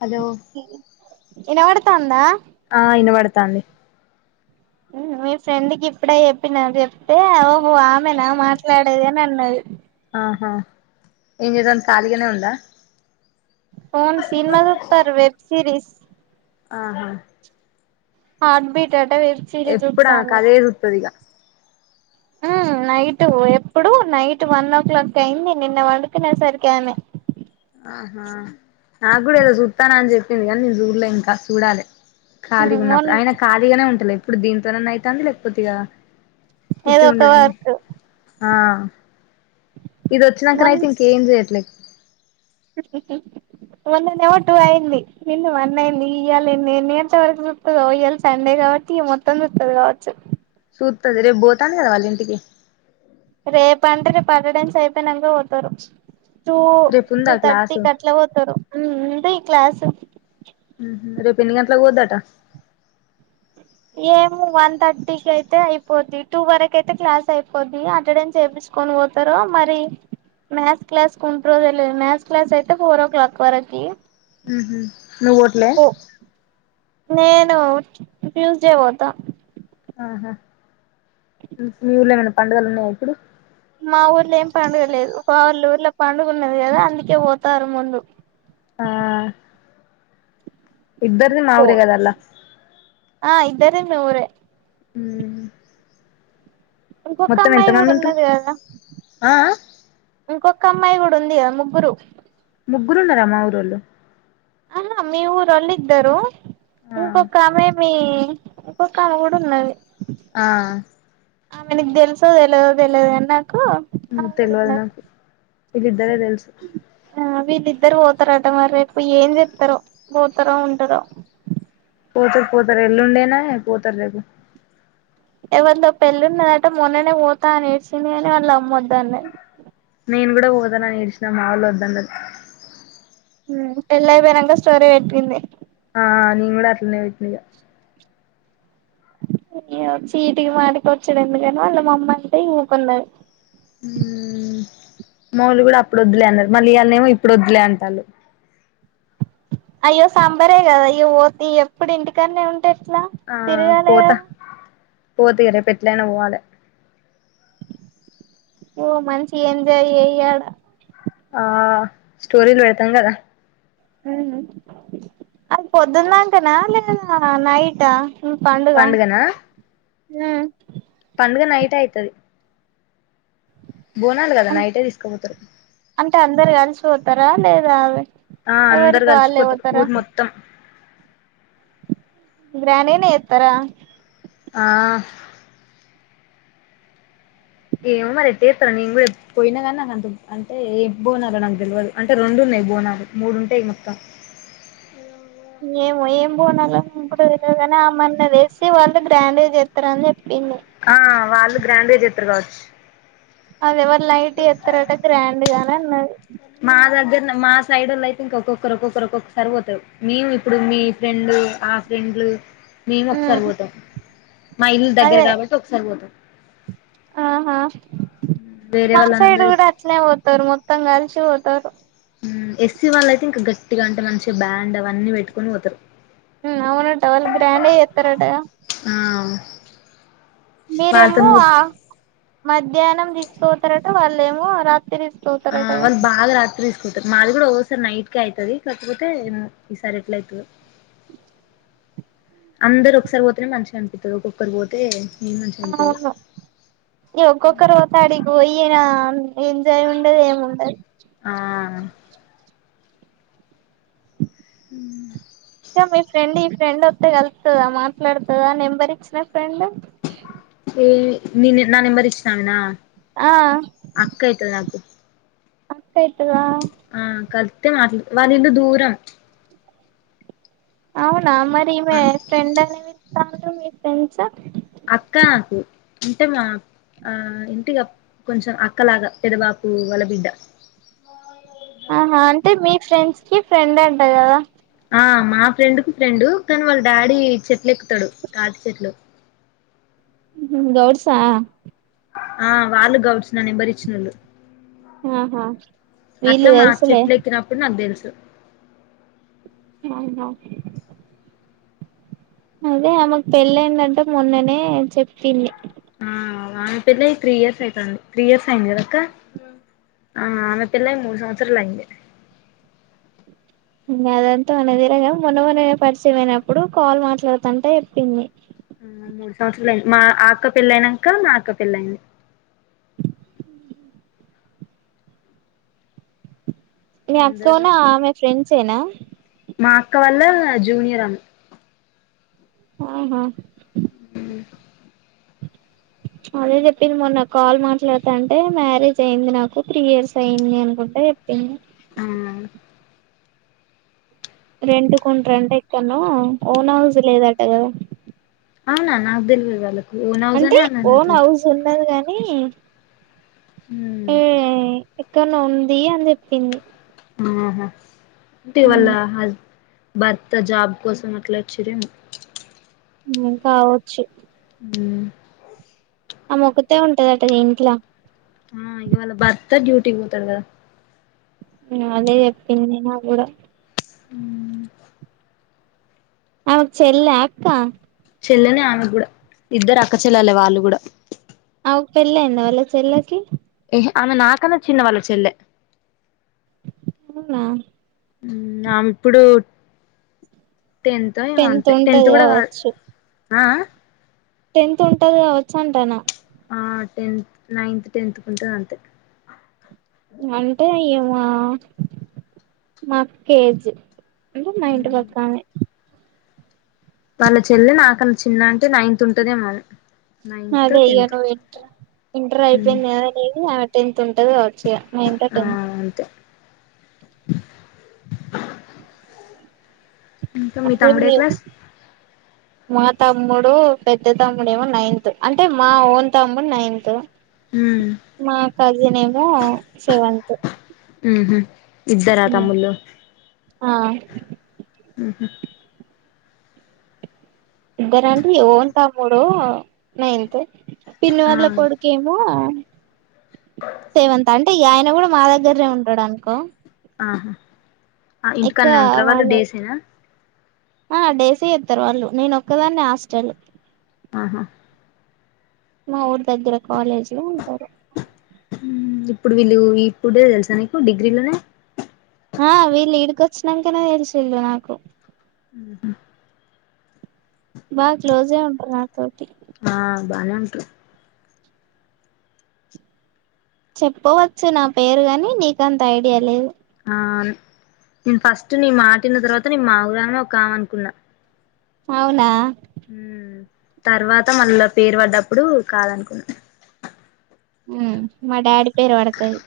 Hello వినబాడతా ఉందా ఆ ఇనపడతనది మీ ఫ్రెండ్ క ఇప్పుడే చెప్పిన చెప్తే ఓహో ఆమె నా మాట్లాడేది అని అన్నది ఆహా ఇ త కాలిగానే ఉంద ఫన్ సినిమా చెప్తారు వెబ్ సిరిస్ ఆహా హార్ట్ బీట్ అట వెబ్ సిరీస్ ఎప్పుడు ఆమెకు చూతలు అదే చూత్తది ఇగ నైట్ ఎప్పుడు నైట్ వన్ ఓ క్లాక్ అయింది నిన్న వండుకునే సరికి ఆమె ఆహా నాకు ఏదో చుస్తాను అని చెప్పింది కానీ నేను చూర్లో ఇంకా చూడాలి ఖాళీగా మొన్ ఉప్పుడు ఆయన ఖాళీగానే ఉంటలే ఇప్పుడు దీంతోనన్నా అయితుంది లేకపోతే ఇక ఏదో ఒక వర్క్ ఆ ఇది వచ్చినాక మొన్ అయితే ఇంక ఏం చెయట్లే మొన్న నేమో టూ అయింది నిన్న వన్ అయింది ఇయ్యల్ ఎన్ని గంటల సప్తుదయ్యల్ సండేగా టి మొత్తం కా వచ్చు సూట్ అది రేపు పోతాదిగా వాళ్ళింటికి రేపు అంటే రేపు అటెండెన్స్ అయిపోయినాక పోతారు టూ రేపు ఉందా టూ థర్టీ క్లాసు క అట్లా పోతారు అంతే ఈ క్లాసు రేపు ఎన్ని గంటల పోద్దాట ఏమ వన్ థర్టీ క అయితే అయిపోద్ది టూ వరకు అయితే క్లాస్ అయిపోద్ది అటెండెన్స్ ఏమి తీసుకొని పోతారు మరి మ్యాథ్స్ క్లాస్ కుంట రోజు లేదు మ్యాథ్స్ క్లాస్ అయితే ఫోర్ ఓ క్లాక్ వరకు నువ్ పోట్లే నేను ట్యూస్డే పోతా ఆహా మీ ఊర్ళమనా పండుగలు ఉన్నాయా ఇప్పుడు మా ఊర్లో ఏం పండుగ లేదు వా వాళ్ళ ఊర్లో పండుగ ఉన్నది కదా అందుకే పోతారు ముందు ఆ ఇద్దరిది ఓ మాఊరే కడవల్ల అదే నఊరే హ ఇంకొక అమ్మాయి కూడా ఉన్నది కదా ఆ ఆ ఇంక క అమ్మాయి కూడా ఉంది కదా ముగ్గురు ముగ్గురు ఆ మా ఊరోళ్ళు అనా మీ ఊరు అళ్ళద్దారు ఆ ఇంకొకమెే మీ ఇప్పు కళగూడ ఉన్నది ఆ ఆమె నీకు తెలుసో తెలియదో తెలియదు కానీ మ్మ ఆమె కూడా తెలవదు ఉన్నది నాకు వీళ్ళిద్దరే తెలుసు ఇద్దరు పోతారంట మరి రేపు ఏం చెప్తారో పోతారో ఉంటారో పోతారు పోతారు ఎల్లుండేనా పోతారు రేపు ఎవరితో పెళ్ళిన్నదట మొన్ననే పోతానేసిది అని వాళ్ళు అమ్మొద్దన్న నేను కూడా పోత అని ఏడ్చినా మా ఒళ్ళు వద్దన్నారు పెళ్లి అయిపోయినాక స్టోరీ పెట్టుకుంది ఆ నేను కూడా అట్లనే విట్నీయ చీటికి మాటకొచుడు ఎందుకని వాళ్ళ మా అమ్మ అంటే ఉక్కున్నది ఉమ్ మా వాలు కూడా అప్పుడు వద్దులే అన్నారు మళ్ళీ ఇయల ఏమో ఇప్పుడు వద్దులే అంటారు అయ్యో సాంబరే కదా ఇగ పోతే ఎప్పుడు ఇంటికనే ఉంటే ట్లా తిరగాలి కదా పోతే ఇగ రేపేట్లైన పోవాలి ఓ మంచిగ ఎంజాయ్ చేయి ఆడ ఆ స్టోరీలు వెడతాం కదా ఉమ్ అది పొద్దున్నాకనా లేదా నైటా పండగనా ఆ పండగ నైట్ అయితది బోనాలు కదా నైటే తీసుకుపోతారు దరు కలిసిపోతారా లేదా అ ఆ అందరు కలిసిపోతారు ఊరు మొత్తం గ్రాండ్ గానే యితర ఆ ఏమ్ మరి ఏటా చేసారో నేను కూడా ఎప్పు పోయినా కానీ నాకు అంత అంటే ఏం బోనాలో నాకు తెలవదు అంటే రెండు ఉన్నాయి బోనాలు మూడుంటాయి మొత్తం ఏమో ఏం బోనాలో ఇండు తెలీదు కాని ఆమన్న వేసి వాళ్ళు గ్రాండ్ గా చేస్తారని చెప్పింది ఆ వాళ్ళు గ్రాండ్గా చెత్రారు కావచ్చు అది ఎవరి లైట్ ఎత్రట గ్రాండ్గానే అన్నది మా దగ్గర మా సైడోలు అయితే ఇంక ఒక్కొక్కరు ఒక్కొక్కరు ఒక్కొక్కసారి పోతరు మేము ఇప్పుడు మీ ఫ్రెండ్ ఆ ఫ్రెండ్ మేము ఒకసారి ఉమ్ పోతాం మా ఇల్లు దగ్గర అదే కాబట్టి ఒకసారి పోతాం ఆహా వేరే మా సైడ్ వాళ్ళందరూ కూడా అట్నే పోతరు మొత్తంగాల్చ పోతు తరు ఉమ్ ఎస్సీ వాళ్ళయితే ఇంకా గట్టిగా అంటే మంచిగా బ్యాండ్ అవన్నీ పెట్టుకొని పోతారు ఊ అవునట వాళ్లు గ్రాండగా చేస్తారటగా ఆ మీరేమో వాళ్ళతోని పో ఆ మధ్యాహ్నం తీసుకోపోతారట వాళ్ళేమో రాత్రి తీసు ఆ వాళ్ళు బాగా రాత్రి పోతారు మాది కూడా ఒకసారి నైట్క అయితది కాకపోతే ఈసారి ఎట్ల అయితదొ అందరు ఒకసారి పోతేనే మంచిగా అనిపిస్తది ఒక్కొక్కరు పోతే మంచిగా అనిపియదు అవును ఒకొక్కరు పోతే అడికి పోయిన ఏంజాయ ఉండది ఏముండదు ఆ ఇంకా మీ ఫ్రెండ్ ఈ ఫ్రెండ్ వస్తే కలుతదా మాట్లాడుతదా నెంబర్ ఇచ్చిన ఫ్రెండ్ నిను నా నెంబర్ ఇచ్చినా ఆమేనా ఆ అక్క అయితది నాకు అక్కయితద ఆ కలితే మాట వాల ఇల్లు దూరం అవునా మరి ఆ ఈమె ఫ్రెండ్ అనేవి మీ ఫ్రెండ్స్ అక్క నాకు అంటే మా ఆ ఇంటిగా కొంచెం అక్కలాగా పెదబాపు వల బిడ్డ ఆహా అంటే మీ ఫ్రెండ్స్ కి ఫ్రెండ్ అంట కదా ఆ మా ఫ్రెండ్ కు ఫ్రెండు కానీ వాళ్ళ డాడీ చెట్లు ఎక్కుతాడు తాటి చెట్లు గౌడ్సా ఆ వాళ్ళు గౌడ్స్ నా నెంబర్ ఇచ్చిన వాళ్ళు ఆహా అట్లా వీళ్ళు మా తెలుసులే చెట్లు ఎక్కినప్పుడు నాకు తెలుసు అవునా అదే ఆమెకు పెళ్ళయిందంటా మొన్ననే చెప్పింది. ఆ ఆమె పెళ్ళై త్రీ ఇయర్స్ అయితంది, త్రీ ఇయర్స్ అయింది కదాక్క. ఆ ఆమె పిళ్ళై మూడు సంవత్సరలు అయింది. ఉ అదంతా మనకి తెలియదు కాని మొన్న మొన్ననే పరిచయమయినప్పుడు కాల్ మాట్లాడతంటే చెప్పింది. ఆ మూడు సంవత్సరాలుయింది మా ఆ అక్క పెళ్ళయినాక మా అక్క పెళ్ళయింది. మీ అందరు అక్కోను ఆమె ఫ్రెండ్సేనా మా అక్క వాళ్ళ జూనియర్ ఆమె ఆ హా ఉ [inaudible] అదే చెప్పింది మొన్న కాల్ మాట్లాడతంటే మ్యారేజ్ అయింది నాకు త్రీ ఇయర్స్ అయింది అనుకుంటా చెప్పింది. అవునా రెంటుకి వుంరంటా ఎక్కనో ఓన్ హౌస్ లేదంట కదా. అవునా నాకు తెల్వద్ వాళ్ళు అంటే ఓన్ హౌస్ ఉండదు గాని ఉ క్కన్నో ఉంది అని చెప్పింది. ఆహా అంటే వాళ్ళ ఉమ్ హస్ భర్త జాబ్ కోసం అట్లా వచ్చిరేమో నిన్ కావచ్చు ఉ ఆమె ఒక్కతే ఉంటదట కదా ఇంట్లో ఆ ఇగ వాళ్ళ భర్త డ్యూటీికి పోతారు కదా. అదే చొప్పింది నా కూడా. ఉమ్ ఆమెకు చెల్లా అక్క చెల్లనే ఆమె కూడా ఇద్దరు అక్క చెల్లాలే వాళ్ళు కూడా. అవ్ కు పెళ్లి అయిందా వాళ్ళ చెల్లికి ఆమె నాకన్నా చిన్న వాళ్ళ చెల్లె అవునా ఉ ఆమె ఇప్పుడు టెన్తో ఏమో అంతే టెన్త్ ఉంటది కూడా కాదు కావచ్చు ఆ ఆ టెన్త్ ఉంటది కావచ్చు అంటన్నా ఆ టెన్త్ నైన్త్ టెన్త్ కుంటది అంతే అంటే ఇమ్మా మా అక్క ఏజ్ అంటే మా ఇంటి పక్కనే వాళ్ళ చెల్లె నాకన్న చిన్న అంటే నైన్త్ ఉంటదేమో. నైన్త్ అదే ఇగ టెన్త్ నువ్ ఎంట ఎంటర్ అయిపోయింద లేదు ఆమెక్ ఉంటది కావచ్చు ఇగ నైన్తో ఆ టెన్తో అంతే ఇంకా మీ అదే తమ్ముడు ఏ మేము క్లాస్ మా తమ్ముడు పెద్ద తమ్ముడేమో నైన్త్ అంటే మా ఓన్ తమ్ముడు నైన్తు. మా కజిన్ ఏమో సెవెన్త్ ఉహు ఇద్దరా తమ్ముళ్ళు ఆ ఉహు ఇంకొరంటే ఓన్ తమ్ముడు నైన్త్ పిన్న వాళ్ళ కొడుకేమో సెవెన్త్ అంటే ఇగ ఆయన కూడా మా దగ్గరనే ఉంటాడనుకో. ఆహా ఆ ఇంటికన్నే ఉంటారా వాళ్ళు డేసేనా. ఆ డేసే వస్తారు వాళ్ళు నేనొక్కదాన్నే హాస్టలు. ఆహా మా ఊరి దగ్గర కాలేజీలో ఉంటారు. ఇప్పుడు వీళ్ళు ఇప్పుడే తెలుసా నీకు డిగ్రీలోనే ఆ వీళ్ళు ఈడికొచ్చినాకనే తెలిసింది నాకు బాగా క్లోజే ఉంటరు నా తోటి ఆ బానే ఉంటరు చెప్పవచ్చు నా పేరు గాని నీకంత ఐడియా లేదు ఆ నేను ఫస్ట్ నీ మాటివిన్న తర్వాత మాఊరు ఆమె ఒక ఆమె అనుకున్నా అవునా ఉ తర్వాత మళ్ళా పేరు పడ్డప్పుడు కాదనుకున్నాం మా డాడీ పేరు పడతది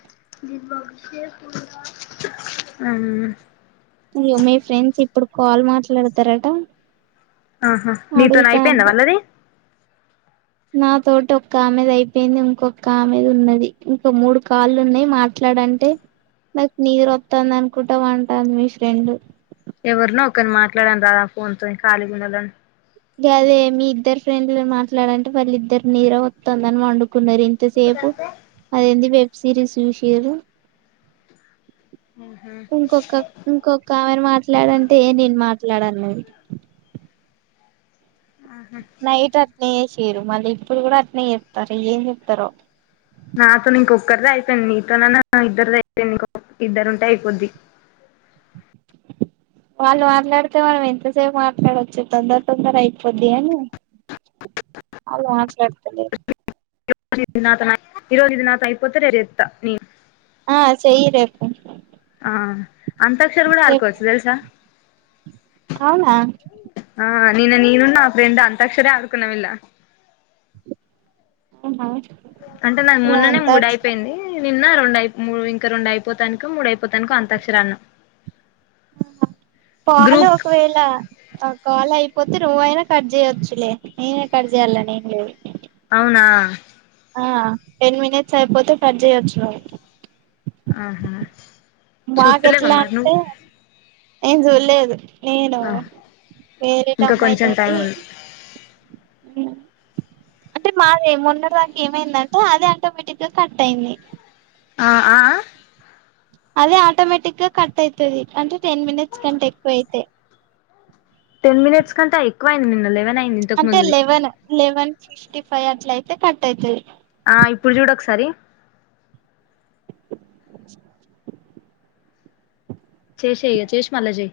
మ్ అయ్యో మీ ఫ్రెండ్స్ ఇప్పుడు కాల్ మాట్లాడతరట ఆహా నీతోనే అయిపోయింద వాళ్ళది నా తోటి ఒక్క ఆమెది అయిపోయింది ఇంకొక ఆమెది ఉన్నది ఇంకో మూడు కాళ్ళు ఉన్నాయి మాట్లాడ అంటే నాకు నీదరోతంది అనుకుంటా పంటాంది మీ ఫ్రెండ్ ఎవరనో ఒకరిని మాట్లాడను రాదా ఫోన్ తో ఖాళీ గునాలని అదే మీ ఇద్దరు ఫ్రెండ్లు మాట్లాడంటే వాళ్ళ ఇద్దరు నీద రోతదని పండు న్నారు ఇంతసేపు అదేంది వెబ్ సిరీస్ చూసిరు ఇంకొక ఇంకొక ఆమెన మాట్లాడంటే ఎ నేను మాట్లాడ మాట్లాడన్నాది నైట్ అట్నేయ్య చేసిరు మళ్ళీ ఇప్పుడు కూడా అట్నే చెస్తరు ఏం చెప్తారో నాతోను ఇంకొక్కరిది అయిపోయింది నీతోన ఇద్దరిది అయిపోంది ఇంకొ ఇద్దరు ఉంటే అయిపోద్ది [inaudible] వాళ్ళు మాట్లాడితే మనం ఎంతసేపు మాట్లాడొచ్చు తొందర తొందర అయిపోద్ది అని అళ్ళు మాట్లాడుతలేరు ఇరోజ ఇ నాది అయిపోత రేపు చేసత్తా నేను ఆ చేయి రేపు ఆ అంతాక్షర గూడా ఆడు రేపు కొవచ్చు తెల్సా అవునా నిన్న నేను నా ఫ్రెండ్ అంతాక్షరే ఆడుకోనమ్ ఇల్లా అవునా అంటే నాకు ముూన్ననే మూడు అయిపోయింది నిన్న రెండుయి ఇంకా రెండు అయిపోతానుక మూడు అయిపోతానుకో అంతక్షరాడినము పాలు ఒకవేళ కాల్ అయిపోతే నువ్వైనా కట్ చేయొచ్చులే నేనే కట్ చేయాలని నేం లేదు అవునా ఆ టెన్ మినిట్స్ అయిపోతే కట్ చేయొచ్చు నువ్వు ఆహా మాక చూత్తలేవా ఎట్లా మరి నువ్వు అంటే ఏం చూడలేదు నేను ఆ ఇంకా వేరేటమ్మాయి కొంచెం టైం తోటి ఉంది [inaudible] అంటే మాది ఏ మొన్నడ దాక ఏమైందంటే అది ఆటోమేటిక్ గా కట్ అయింది ఆ ఆ... అదే ఆటోమేటిక్ గా కట్ అయితది అంటే టెన్ మినిట్స్ కంటే ఎక్కువ అయితే టెన్ మినిట్స్ కంటే ఎక్కువయింది నిన్న లెవన్ అయిన్ది అంటే లెవెన్ లెవెన్ ఫిఫ్టీ ఫైవ్ అట్ల అయితే కట్ అయితది ఆ ఇప్పుడు చూడు ఒకసారి [inaudible] చేేషయ్ఇగా చేేషి మల్లా చెయ్